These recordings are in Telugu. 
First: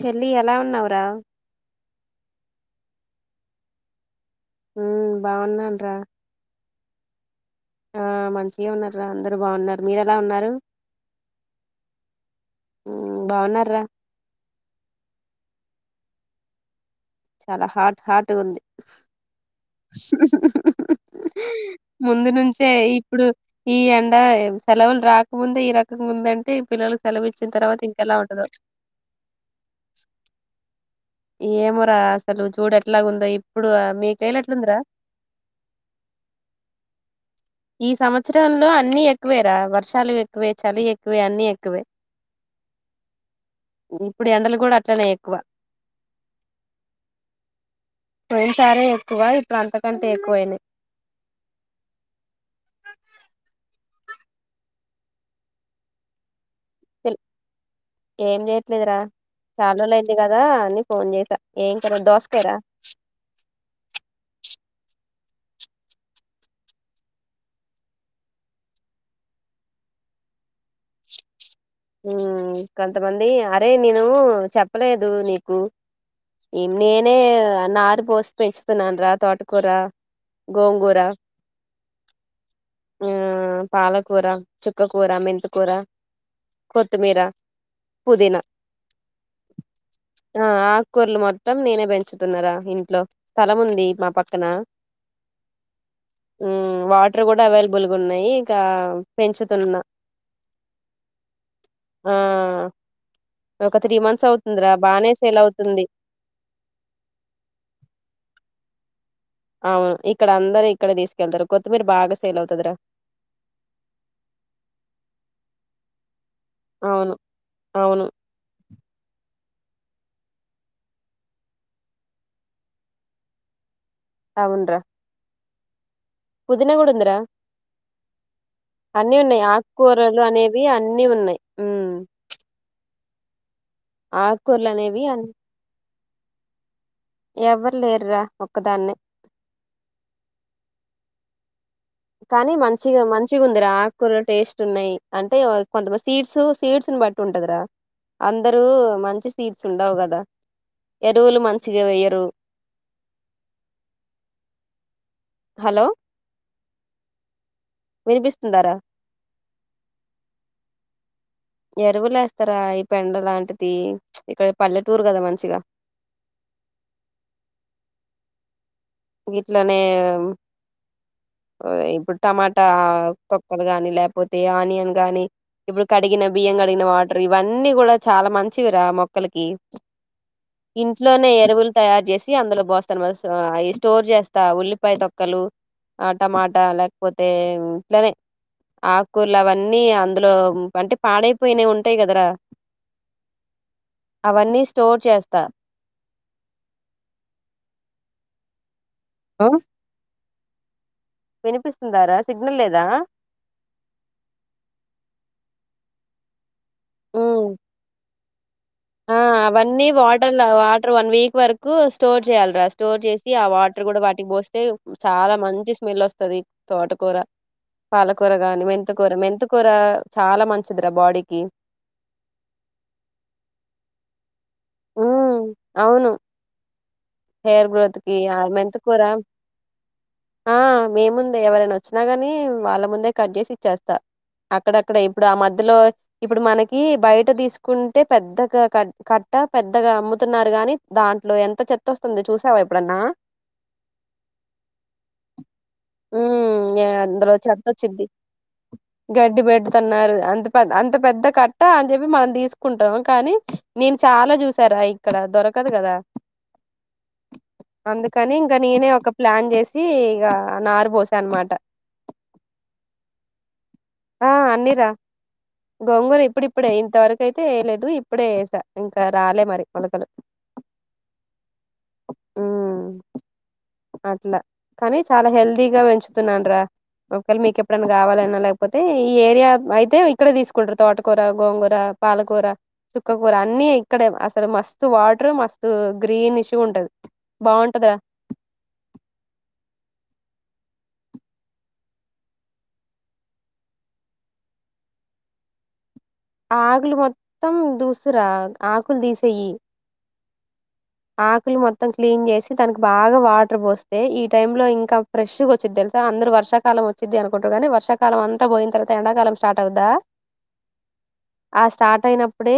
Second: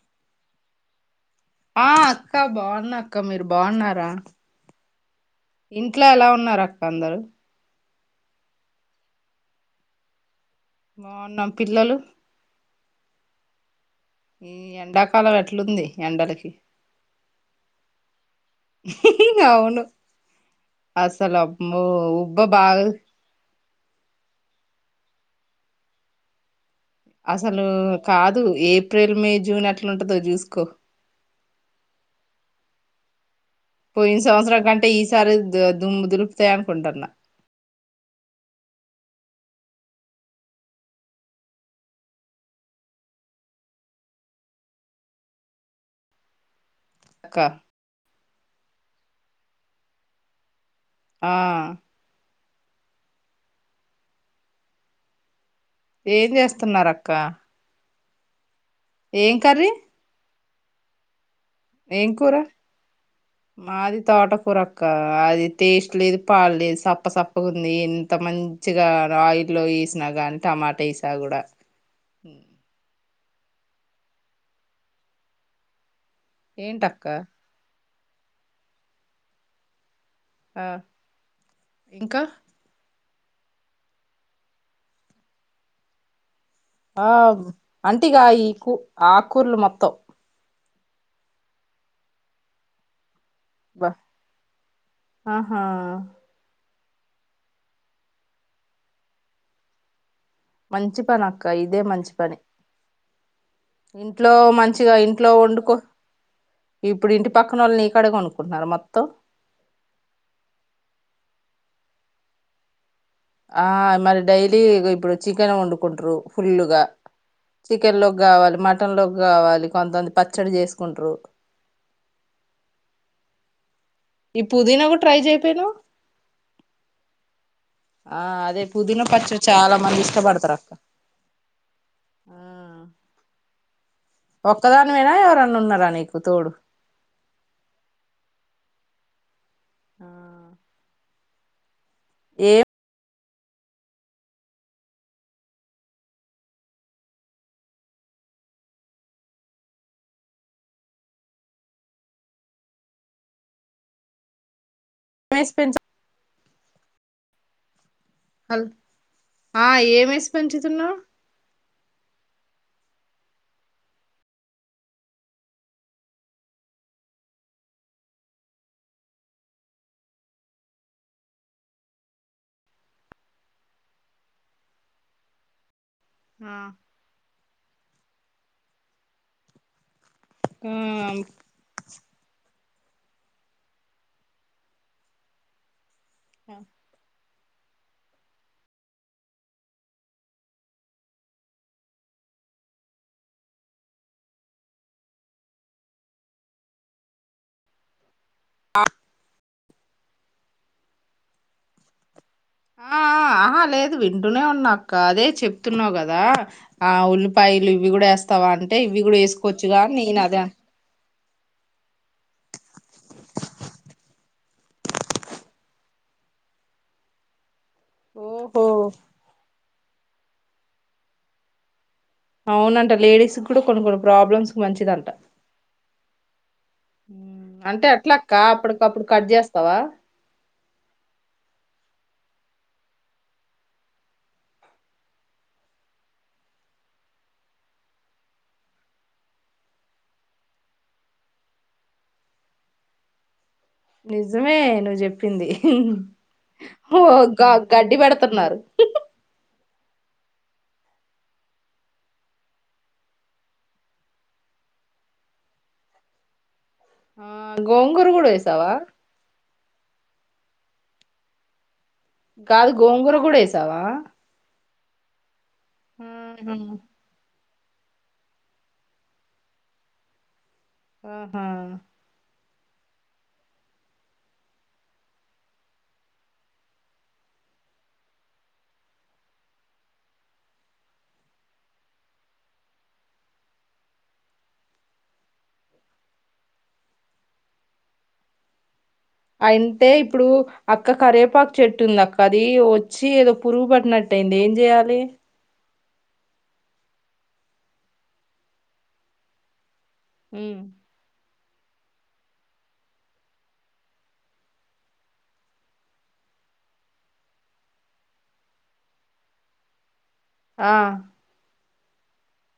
చెల్లి ఎలా ఉన్నావురా ఆ అక్క బోన్నా అక్క మీరు బోన్నారా హుం ఇంట్లో ఎలా ఉన్నారు అక్క అందరు ఆ మంచిగేవున్నర్ర అందరు బాగున్నారు మీరు ఎలా ఉన్నారు బాగున్నాం పిల్లలు ఊ బాగున్నారా ఈ ఎండాకాలం ఎట్లుంది ఎండలకి చాలా హాట్ హాట్ గుంది అవును అసలు అమ్మో ముందు ఉబ్బ నుంచే బాగా ఇప్పుడు ఈ ఎండ సెలవులు రాకముందే ఈ రకంగా ఉందంటే పిల్లలకు సెలవు ఇచ్చిన అసలు తర్వాత ఇంకెలా కాదు ఉంటదో ఏప్రిల్ మే జూన్ ఎట్ల ఉంటదో జూసుకో ఏమోరా అసలు చూడు ఎట్లాగుందో పోయిన సంవత్సరం కంటే ఈసారి ద దుమ్ దులుపుతాయి అనుకుంటన్నా ఈ సంవత్సరంలో అన్ని ఎక్కువేరా వర్షాలు ఎక్కువే చలి ఎక్కువే అన్ని ఎక్కువే ఇప్పుడు ఎండలు కూడా అట్టనే ఎక్కువ అక్క పోయిన సారే ఎక్కువ ఇప్పుడు అంతకంటే ఎక్కువయినాయ్ ఆ ఏం చేస్ స్తున్నారక్క ఏం చేయ్ లేదురా చాన్ రోజులయిందిగద్ కదా అని ఫోన్ చేసా కర్రీ ఏం కూర దోసకాయరా మాది తోట కూర ఆ అది టేస్ట్ లేదు పాడ్లేదు సప్ప సప్పగా ఉంది ఎంత మంచిగా ఆయిల్లో వేసినా కాగానీ టమాటా వేసా కూడా ఆ కొంత మంది అరే నేను చెప్పలేదు నీకు ఈ ఏంటక్క నేనే నాదే కోసి పెంచుతున్నానురా తోటకూర ఆ గోంగూర ఇంకా ఆ పాలకూర చుక్కకూర మెంత్ కూర వావ్ అంటిగా ఈ కూ ఆకూరలు మొత్తం ఆకూర్లు మొత్తం నేనే పెంచుతున్నారా ఇంట్లో స్థలం బ ఉంది మా పక్కన ఆహా ఊ వాటర్ కూడా అవైలబుల్గున్నాయి ఇకా పెంచుతున్న మంచి పనక్ అక్క ఇదే మంచి పని ఒక త్రీ మంత్స్ ఇంట్లో అవుతుందిరా మంచిగా బానే ఇంట్లో సేల్ వండుకో అవుతుంది ఇప్పుడు ఇంటి పక్కన వాళ్ళు నీ కాడే కొనుకుంటన్నారు మొత్ త్తో అవును ఇక్కడ అందరు ఇక్కడ తీసుకెళ్తారు కొత్తిమీర బాగా సేల్ అవుతదిరా ఆ మరి డైలీ ఇగో ఇప్పుడు చికెన్ వండుకుంట్రు. ఫుల్లుగా అవును చికెన్ అవును లోకి గావాలి మ టన్ లోకి గావాలి కొంతఅంది పచ్చడి చేసుకుట్రు ఈ పుదీనావు ట్రై చేయ్ పెనూ పుదినా గూడ్ ఉందిరా ఆ అదే పుదీనా అన్నీ ఉన్నాయ్ పచ్చడి చాలా మంది ఆక్కూరలు ఇష్టపడతారు అనేవి అక్క అన్నీ ఉన్నాయ్ హ్మ్ ఒక్కదానివేనా ఎవరన్నా ఉన్నారా నీక్ కు తోడు ఎవ్వరు లేర్రా ఒక్కదాన్నే ఆహ్ కానీ మంచిగా మన్ చిగ్ ఉందిరా ఆక్కూర్లు టేస్ట్ ఉన్నాయ్ అంటే వాళ్ కొంత మంద్ సీడ్స్ సీడ్స్ ని బట్టి ఉంటందిరా అందరూ మంచి సీడ్స్ ఉండవు గదా ఎరువులు మంచిగ వేయరు. వాయిస్ పెంచ్ హలో వినిపిస్తుందార ఆహ్ ఏంమేస్ పెంచుతున్నావ్ ఎరువుల్ ఎస్తరా ఈ పెండ లాంటితి ఇక్కడ్ పల్లెటూరు గదా మంచిగ వీట్లోనే ఆహ్ ఇప్పుడ్ టమాటా తొక్కలు గాని లేపోతే ఆనియన్ గానీ ఇప్పుడు కడిగిన బియ్యం కడ్గిన వాటర్ ఇవన్ అన్నీ గుడా చాలా మంచివిరా మొక్కలకి ఇంట్లోనే ఎరువుల్ తయార్ జేసి అందులో బోస్ తన్ మస్ ఆహ్ ఆయిస్ స్టోర్ జేస్తా ఉల్లిపాయ్ తొక్కలు ఆహ్ టమాటా లేక్పోతే ఇట్లనే ఆక్కూర్లు అవన్నీ అందులో అంటే పాడైపోయినవ్ ఉంటాయ్ కదరా అవన్నీ స్టోర్ చేస్తా. ఆహ్ హోఓఓఓ వినిపిస్తుందరాజ్ ఆహ్హ్ ఆహా లేదు వింటూనే ఉన్నాక్క అదే చెప్పు తున్నావ్ గదా ఆ ఉల్లిపాయలు ఇవి గుడా వేస్తావా అ ఆహ్ అవన్నీ వాటర్లో ఆవాటర్ వన్ వీక్ వరకు స్టోర్ జేయల్రా స్టోర్ జేసి ఆ వాటర్ గుడ వాటికి బోస్తే చాలా మంచి స్మెల్ వస్తది తోటకూర పాలకూర గాని ఓహో మెంతికూర మెంతు కూర చాలా మంచిదిరా బాడీకి. అవునంట లేడీస్ కూడా కొన్ని కొన్ని ప్రాబ్లమ్స్. మంచిదంట ఉమ్ అవును ఉమ్, హెయిర్ అంటే గ్రోత్ కి అట్లక్క ఆ మెంతికూర అప్పటికప్పుడు కట్ చేస్తావా ఆహ్హ్ మీముందే ఎవరైనా వచ్చినా గాని ని వాళ్ళ ముందే కట్ చేసి ఇచ్చేస్తా. అక్కడక్కడ ఇప్పుడు ఆ మధ్యలో ఇప్పుడు మనకి బయట తీసుకుంటే పెద్దగా క క కట్ట పెద్దగా అమ్ముతున్నారు గాని, దాంట్లో ఎంత చెత్త వస్తుంది చూసావా ఎప్పుడన్నా. నిజమే నువ్వు చెప్పింది హ్మ్. యాహ్! ఓ అందులో గో గడ్డి పెడుతన్నారు. తన్నారు అంత పె అంత పెద్ద కట్ట అని చెప్పి మనం తీసుకుంటాం కానీ నేన్ చాలా చూసారా ఇక్కడ దొరకదు కదా ఆ గోంగూర కూడా అందుకని ఇంకా వేసావా నేనే ఒక ప్లాన్ చేసి ఇగా నారు పోసా అనమాట కాదు గోంగూర కూడా వేసావా? అన్నీ రా గోంగూర ఆహా ఇప్పుడిప్పుడే ఇంత వరకై తే వేయలేదు ఇప్పుడే యేశా ఇంకా రాలే మరి మొలకలు ఆహా అట్లా కానీ చాలా హెల్తీగా పెంచుతున్నానురా ఒకవేళ మీకు ఎప్పుడైనా కావాలన్నా లేక్ పోతే ఈ ఏరియా అయితే ఇక్కడే తీసుకుంటారు. తోటకూర, గోంగూర, పాలకూర, చుక్కకూర అన్ని ఇక్కడే అసలు మస్తు వాటర్ మస్తు గ్రీనిష్ గుంటది బాగుంటంది రా అంటే ఇప్పుడు అక్క కరేపాకు చెట్టు ఉంది అక్క, అది వచ్చి ఏదో పురుగు పట్టినట్టు అయింది ఏం చెయాలి? ఆకులు మొత్తం దూసురా, ఆకులు తీసేయి. హ్మ్ ఆకులు మొత్తం క్లీన్ చేసి దానికి బాగా వాటర్ పోస్తే ఈ టైమ్ లో ఇంకా ఫ్రెష్ గొచ్చిద్ది తెలుసా అందరు వర్షాకాలం వచ్చిది అనుకుంటరు గానీ వర్షాకాలం అంతా పోయిన తర్వాత ఎండాకాలం స్టార్ట్ అవుద్దా? ఆ ఆ స్టార్ట్ అయినప్పుడే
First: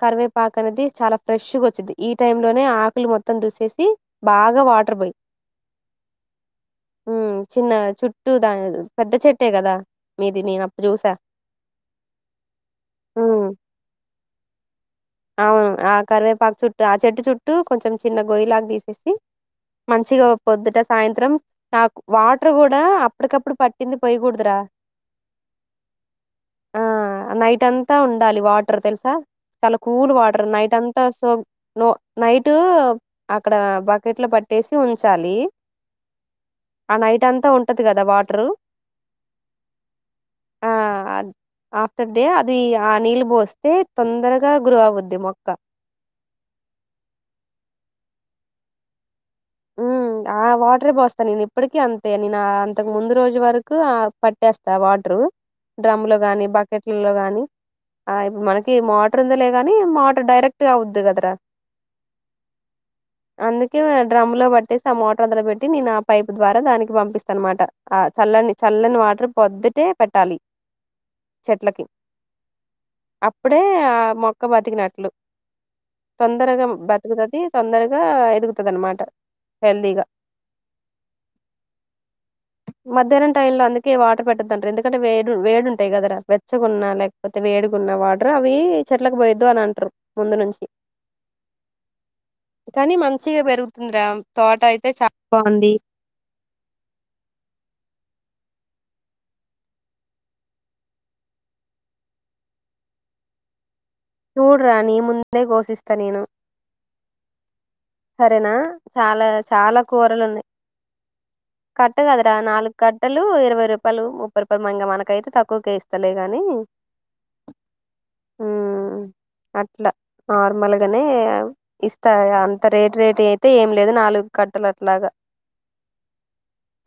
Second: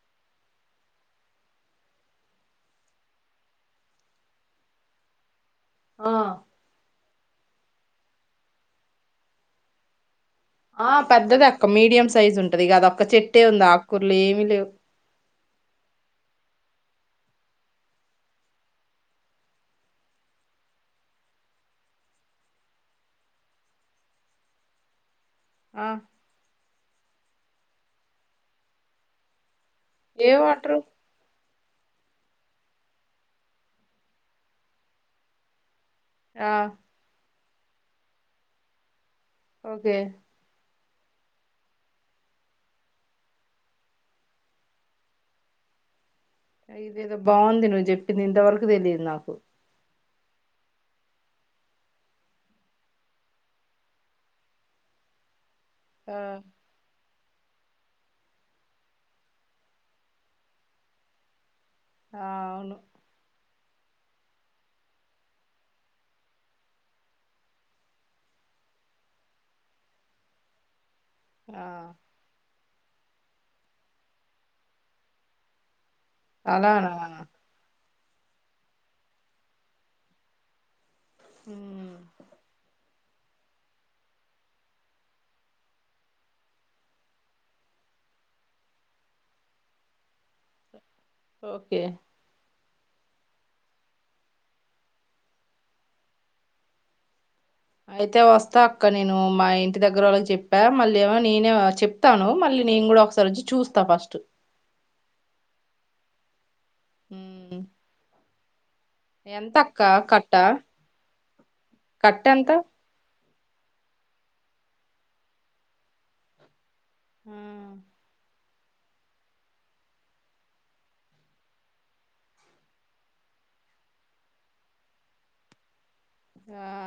కరివేపాకు అనేది చాలా ఫ్రెష్ గొచ్చిద్ది ఈ టైం లోనే ఆకులు మొత్తం దూసేసి, బాగా వాటర్ పోయి ఆ హ్మ్ చిన్న చుట్టూ దాన్ పెద్ద చెట్టే కదా మీది నేను అప్పుడు ఆ చూసా పెద్దది అక్క మీడియం సైజ్ ఉంటది, గదొక్క చెట్టే ఉమ్ ఉంది ఆక్కూర్ లేమి లేవ్ అవును ఆ కరివేపాకు చుట్టూ ఆ చెట్టు చుట్టూ కొంచెం చిన్న గొయ్యి లాగ తీసేసి, మంచిగా పొద్దుట సాయంత్రం తాకు వాటర్ కూడా అప్పటికప్పుడు పట్టింది పొయ్యకూడుదురా ఆ ఆ నైట్ అంతా ఉండాలి వాటర్ తెలుసా చాలా కూల్ ఏ వాటర్ నైట్ వాటరు అంతా సో నో నైట్ అక్కడ బక్కెట్లో పట్టేసి ఉంచాలి. ఆ నైట్ అంతా ఉం టది కదా వాటరు ఓకే ఆ ఆఫ్టర్ డే అది ఆ నీళ్ళు పోస్తే తొందర్ గా గ్రో అవుద్ది మొక్క. ఇదేదో బాగుంది నువ్వు చెప్పింది ఇంతవరకు తెలియదు నాకు ఆ వాటరే పోస్తాను నేను ఇప్పటికి అంతే నేను అంతకు ముందు రోజు వరకు పట్టేస్తా వాటరు డ్రమ్ లో ఆ గానీ, బకెట్లలో గానీ ఆ ఇప్పుడు మనకి మోటర్ ఉంది లే గానీ మోటర్ డైరెక్ట్గా అవుద్ది కదరా ఆ అవును అందుకే డ్రమ్ లో పట్టేసి ఆ మోటార్ అంతలో పెట్టి నేను ఆ పైప్ ద్వారా దానికి పంపిస్తానమాట ఆ చల్లని చల్లని వాటర్ పొద్దుటే పెట్టాలి ఆ చెట్లకి అప్పుడే ఆ మొక్క బతికినట్లు తొందరగా అలానా బ్రతుకుతది తొందరగా ఎదుగుతుంద అమాట హెల్దిగా హ్మ్మ్ మధ్యాహ్నం టైం లో అందుకే వాటర్ పెట్టద్దు అంటారు ఎందుకంటే వేడు వేడుంటాయి కదర వెచ్చకున్న లేకపోతే వేడుకున్న వాటర్ అవి చెట్లకు పోయద్దు అని అంటారు ముందు నుంచి ఓకే కానీ మంచిగా పెరుగుతుంది ంద్రాం తోట అయితే చాలా బాగుంది అయితే వస్తా అక్క నేను మా ఇంటి దగ్గర వాళ్ళకి చెప్పా మళ్ళీ ఏమో నేనే చెప్తాను మళ్ళీ నేను కూడా ఒకసారి వచ్చి చూస్త చూడ రా నీ ము నేనే కోశిస్తా నేనే హుమ్ సరేనా చాలా చాలా కూరలు కట్ట ఉన్నాయి కట్ట కదరా నాలుగు కట్టలు ఇరవై రూపాయలు ముప్పై రూపాయలు మంగా మనకయితే తక్కువక ఇస్తలే కాని హ ఉమ్ అట్లా నార్మల్గానే ఇస్తా అంత రేటు రేటు అయితే ఏం లేదు నాలుగు కట్టలు అట్లాగా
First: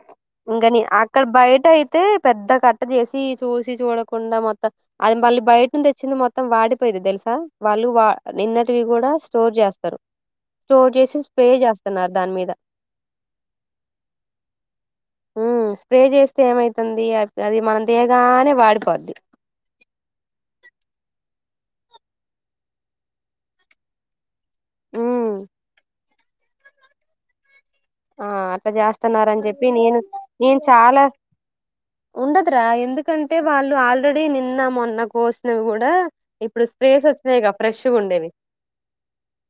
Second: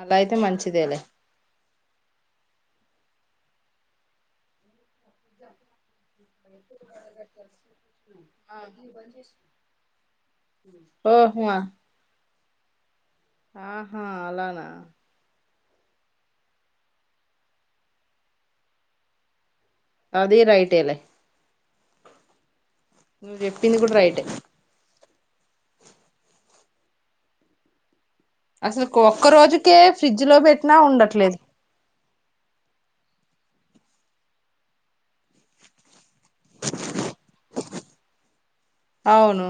అలా అయితే ఇంకాని మంచిదేలే అక్కడ బయట అయితే పెద్ద కట్ట చేసి చూసి చూడకుండా మొత్తం అది మళ్ళీ బయట వచ్చింది మొత్తం వాడి ఇది తెలుసా వాళ్ళు ఆ! నిన్నటివి కూడా స్టోర్ చేస్తారు స్టోర్ చేసి ఓహో స్ప్రే చేస్తున్నారు దాని మీద ఆహా అలానా ఉమ్ స్ప్రే చేస్తే ఏమైతుంది అ అది మనం తేగానే వాడిపోద్దు అది రైటేలే నువ్ చెప్పింది కూడా రైట్ ఉమ్ ఆ అట్లా అసలు ఒక్క చేస్తున్నారని చెప్పి రోజుకే నేను ఫ్రిడ్జ్ లో నేను పెట్టినా చాలా ఉండట్లేదు ఉండదురా ఎందుకంటే వాళ్ళు ఆల్రెడీ నిన్న మొన్న కోసినవి కూడా ఇప్పుడు స్ప్రేస్ వచ్చినాయి క ఫ్రెష్గా ఉండేవి అవును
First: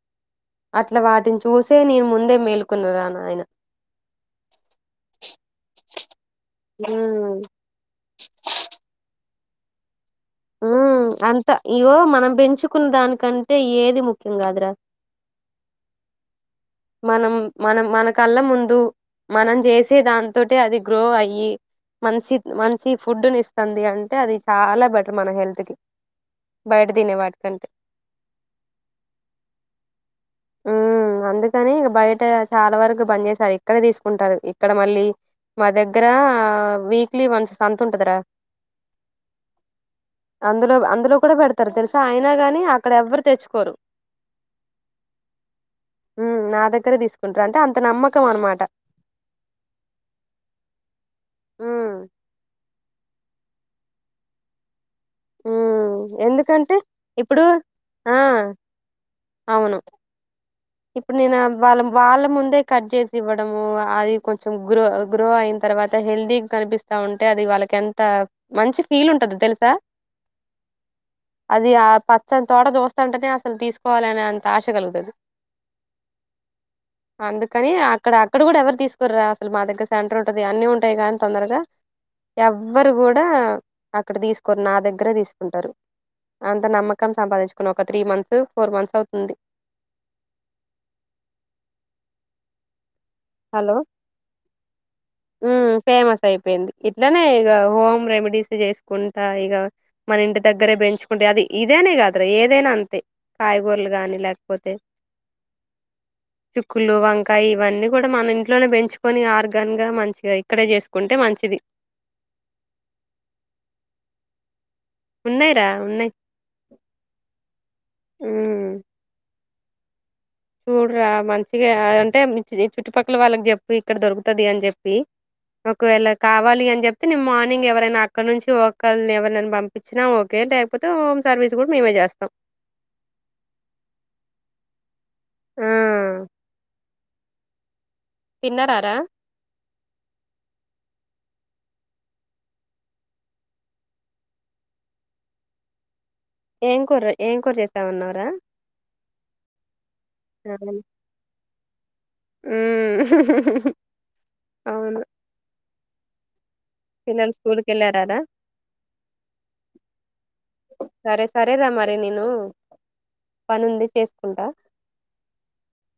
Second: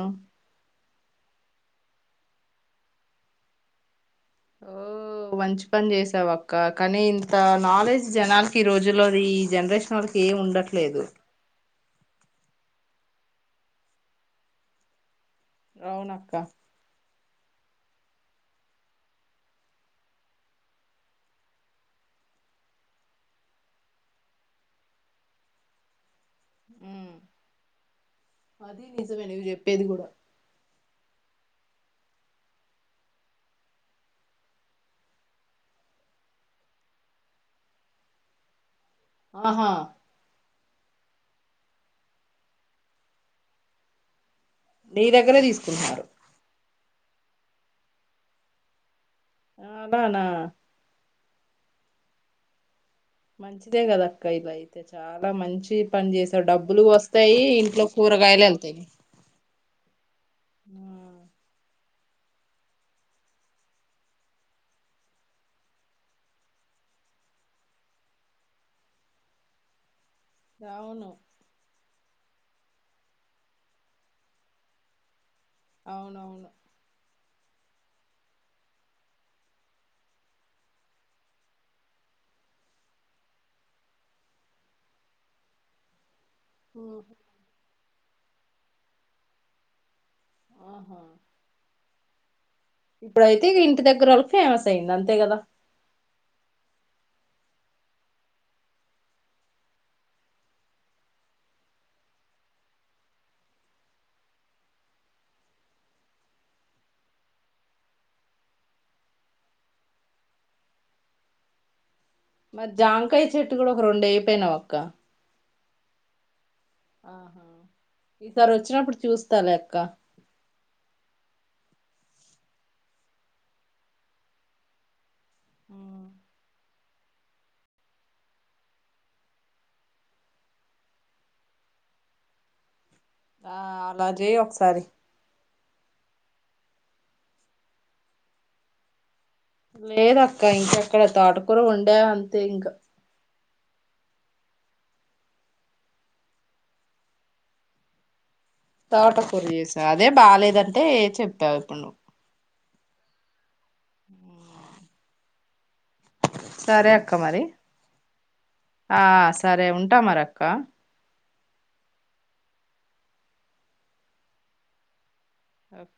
అట్లా వాటిని చూసే నేను ముందే మేల్కున్న రాను అయినా ఓ మంచి పని చేసావ అక్క కానీ ఇంత ఉమ్ నాలెడ్జ్ జనాలకి ఈ రోజులోది జనరేషన్ వాళ్కి ఏం ఉండట్లేదు ఉమ్ అంత ఇగో మనం పెంచుకున్న దానికంటే ఏది ముఖ్యం కాదురా అవునక్క మనం మనం మనకల్లా ముందు మనం చేసే దాంతోట అది గ్రో అయ్యి మంచి మంచి ఫుడ్ని ఇస్తుంది అంటే అది చాలా బెటర్ మన హెల్త్ కి బయట ఉ తినే వాటికంటే అది నిజమే నువ్వు చెప్పేది కూడా ఉ అందు కానీ ఇక బయట చాలా వరకు బంద్ చేసిన ఏక్కడ తీసుకుంటారు ఇక్కడ మళ్ళీ మా దగ్గర వీక్లీ వంత్ సంత ఉంటదిరా ఆహా అందులో అందులో కూడా పెడతారు తెలుసా అయినా గాని అక్కడ ఎవ్వరు తెచ్చుకోరు నీ దగ్గరే తీసుకుంటున్నారు ఉ నా దగ్గరే తీసుకుంటారు అంటే అంత నమ్మకం అన్నమాట ఆ అలానా ఉ మంచిదే కదా అక్క ఇలాయితే అయితే చాలా మంచి ఉమ్ పని చేసారు ఎందుకంటే డబ్బులు వస్తాయి ఇప్పుడు ఇంట్లో ఆ కూరగాయలు వెళ్తాయి అవును ఇప్పుడు నేను వాళ్ళ వాళ్ళ ముందే కట్ చేసి ఇవ్వడము అది కొంచెం గ్రో గ్రో అయిన తర్వాత హెల్దీ కనిపిస్తా ఉంటే అది వాళ్ళకి ఎంత మంచి ఫీల్ ఉంటదో తెలుసా ఆ, అవును అది ఆ ప పచ్చని తోట చుస్తంటేనే అసలు తీసుకోవాలనే అంత ఆశగలుగుతది అవునవును అందుకని అక్కడ అక్కడ కూడా ఎవరు తీసుకోరరా అసలు మా దగ్గర సెంటర్ ఉంటుంది అన్నీ ఉంటాయి కానీ తొందరగా ఎవరు కూడా అక్కడ తీసుకోరు నా దగ్గరే తీసుకుంటారు అంత నమ్మకం సంపాదించుకున్న ఒక త్రీ మంత్స్ ఫోర్ మంత్స్ అవుతుంది ఆహా ఇప్పుడయితే హలో ఇంటి దగ్గర వాళ్ళకి ఫేమస్ అయింది అంతే కదా ఉమ్ ఫేమస్ అయిపోయింది ఇట్లనే ఇక హోమ్ రెమెడీస్ చేసుకుంటా ఇక మన ఇంటి దగ్గరే పెంచుకుంటే అది ఇదేనే కాదురా ఏదైనా అంతే కాయగూరలు గాని లేకపోతే చుక్కులు వంకాయ ఇవన్నీ కూడా మన ఇంట్నే పెంచుకొని ఆర్గాన్ గా మంచిగా ఇక్కడే చేసుకుంటే మంచిది మరి జాంకాయ చెట్టు కూడా ఒక రెండు వేయకవపోయేనవ అక్క ఉన్నాయి రా ఉన్నాయి ఆహా ఈసారి ఉమ్ వచ్చినప్పుడు చూస్తా లే క్క చూడరా మంచిగా అంటే చుట్టుపక్కల వాళ్ళకి చెప్పు ఇక్కడ దొరుకుతది అని చెప్పి ఉమ్, ఒకవేళ కావాలి అని చెప్పి అయితే నేను మార్నింగ్ ఎవరైనా అక్కడి నుంచి ఒకక్కరిని ఎవరిని పంపించినా ఓకే లేకపోతే హోమ్ సర్వీస్ కూడా మేమే చేస్తాం ఆ అలా చేయి ఒకసారి ఆ తిన్నారా రా లేదు అక్క ఇంక అక్కడ తోటకూర వండ అంతే ఇంకా ఏం కూర ఏం కూర చేశావ్ అన్నావ్ రా తోట కూర చేసి అదే బాలేదంటే చెప్తారు [unintelligible] ఉ అవును సరే అక్క పిల్లలు మరి స్కూల్ కి వెళ్ళారారా ఆ సరే ఉంటా మరి అక్క సరే సరేరా మరి నేను, పని ఉంది చేసుకుంటా ఓకే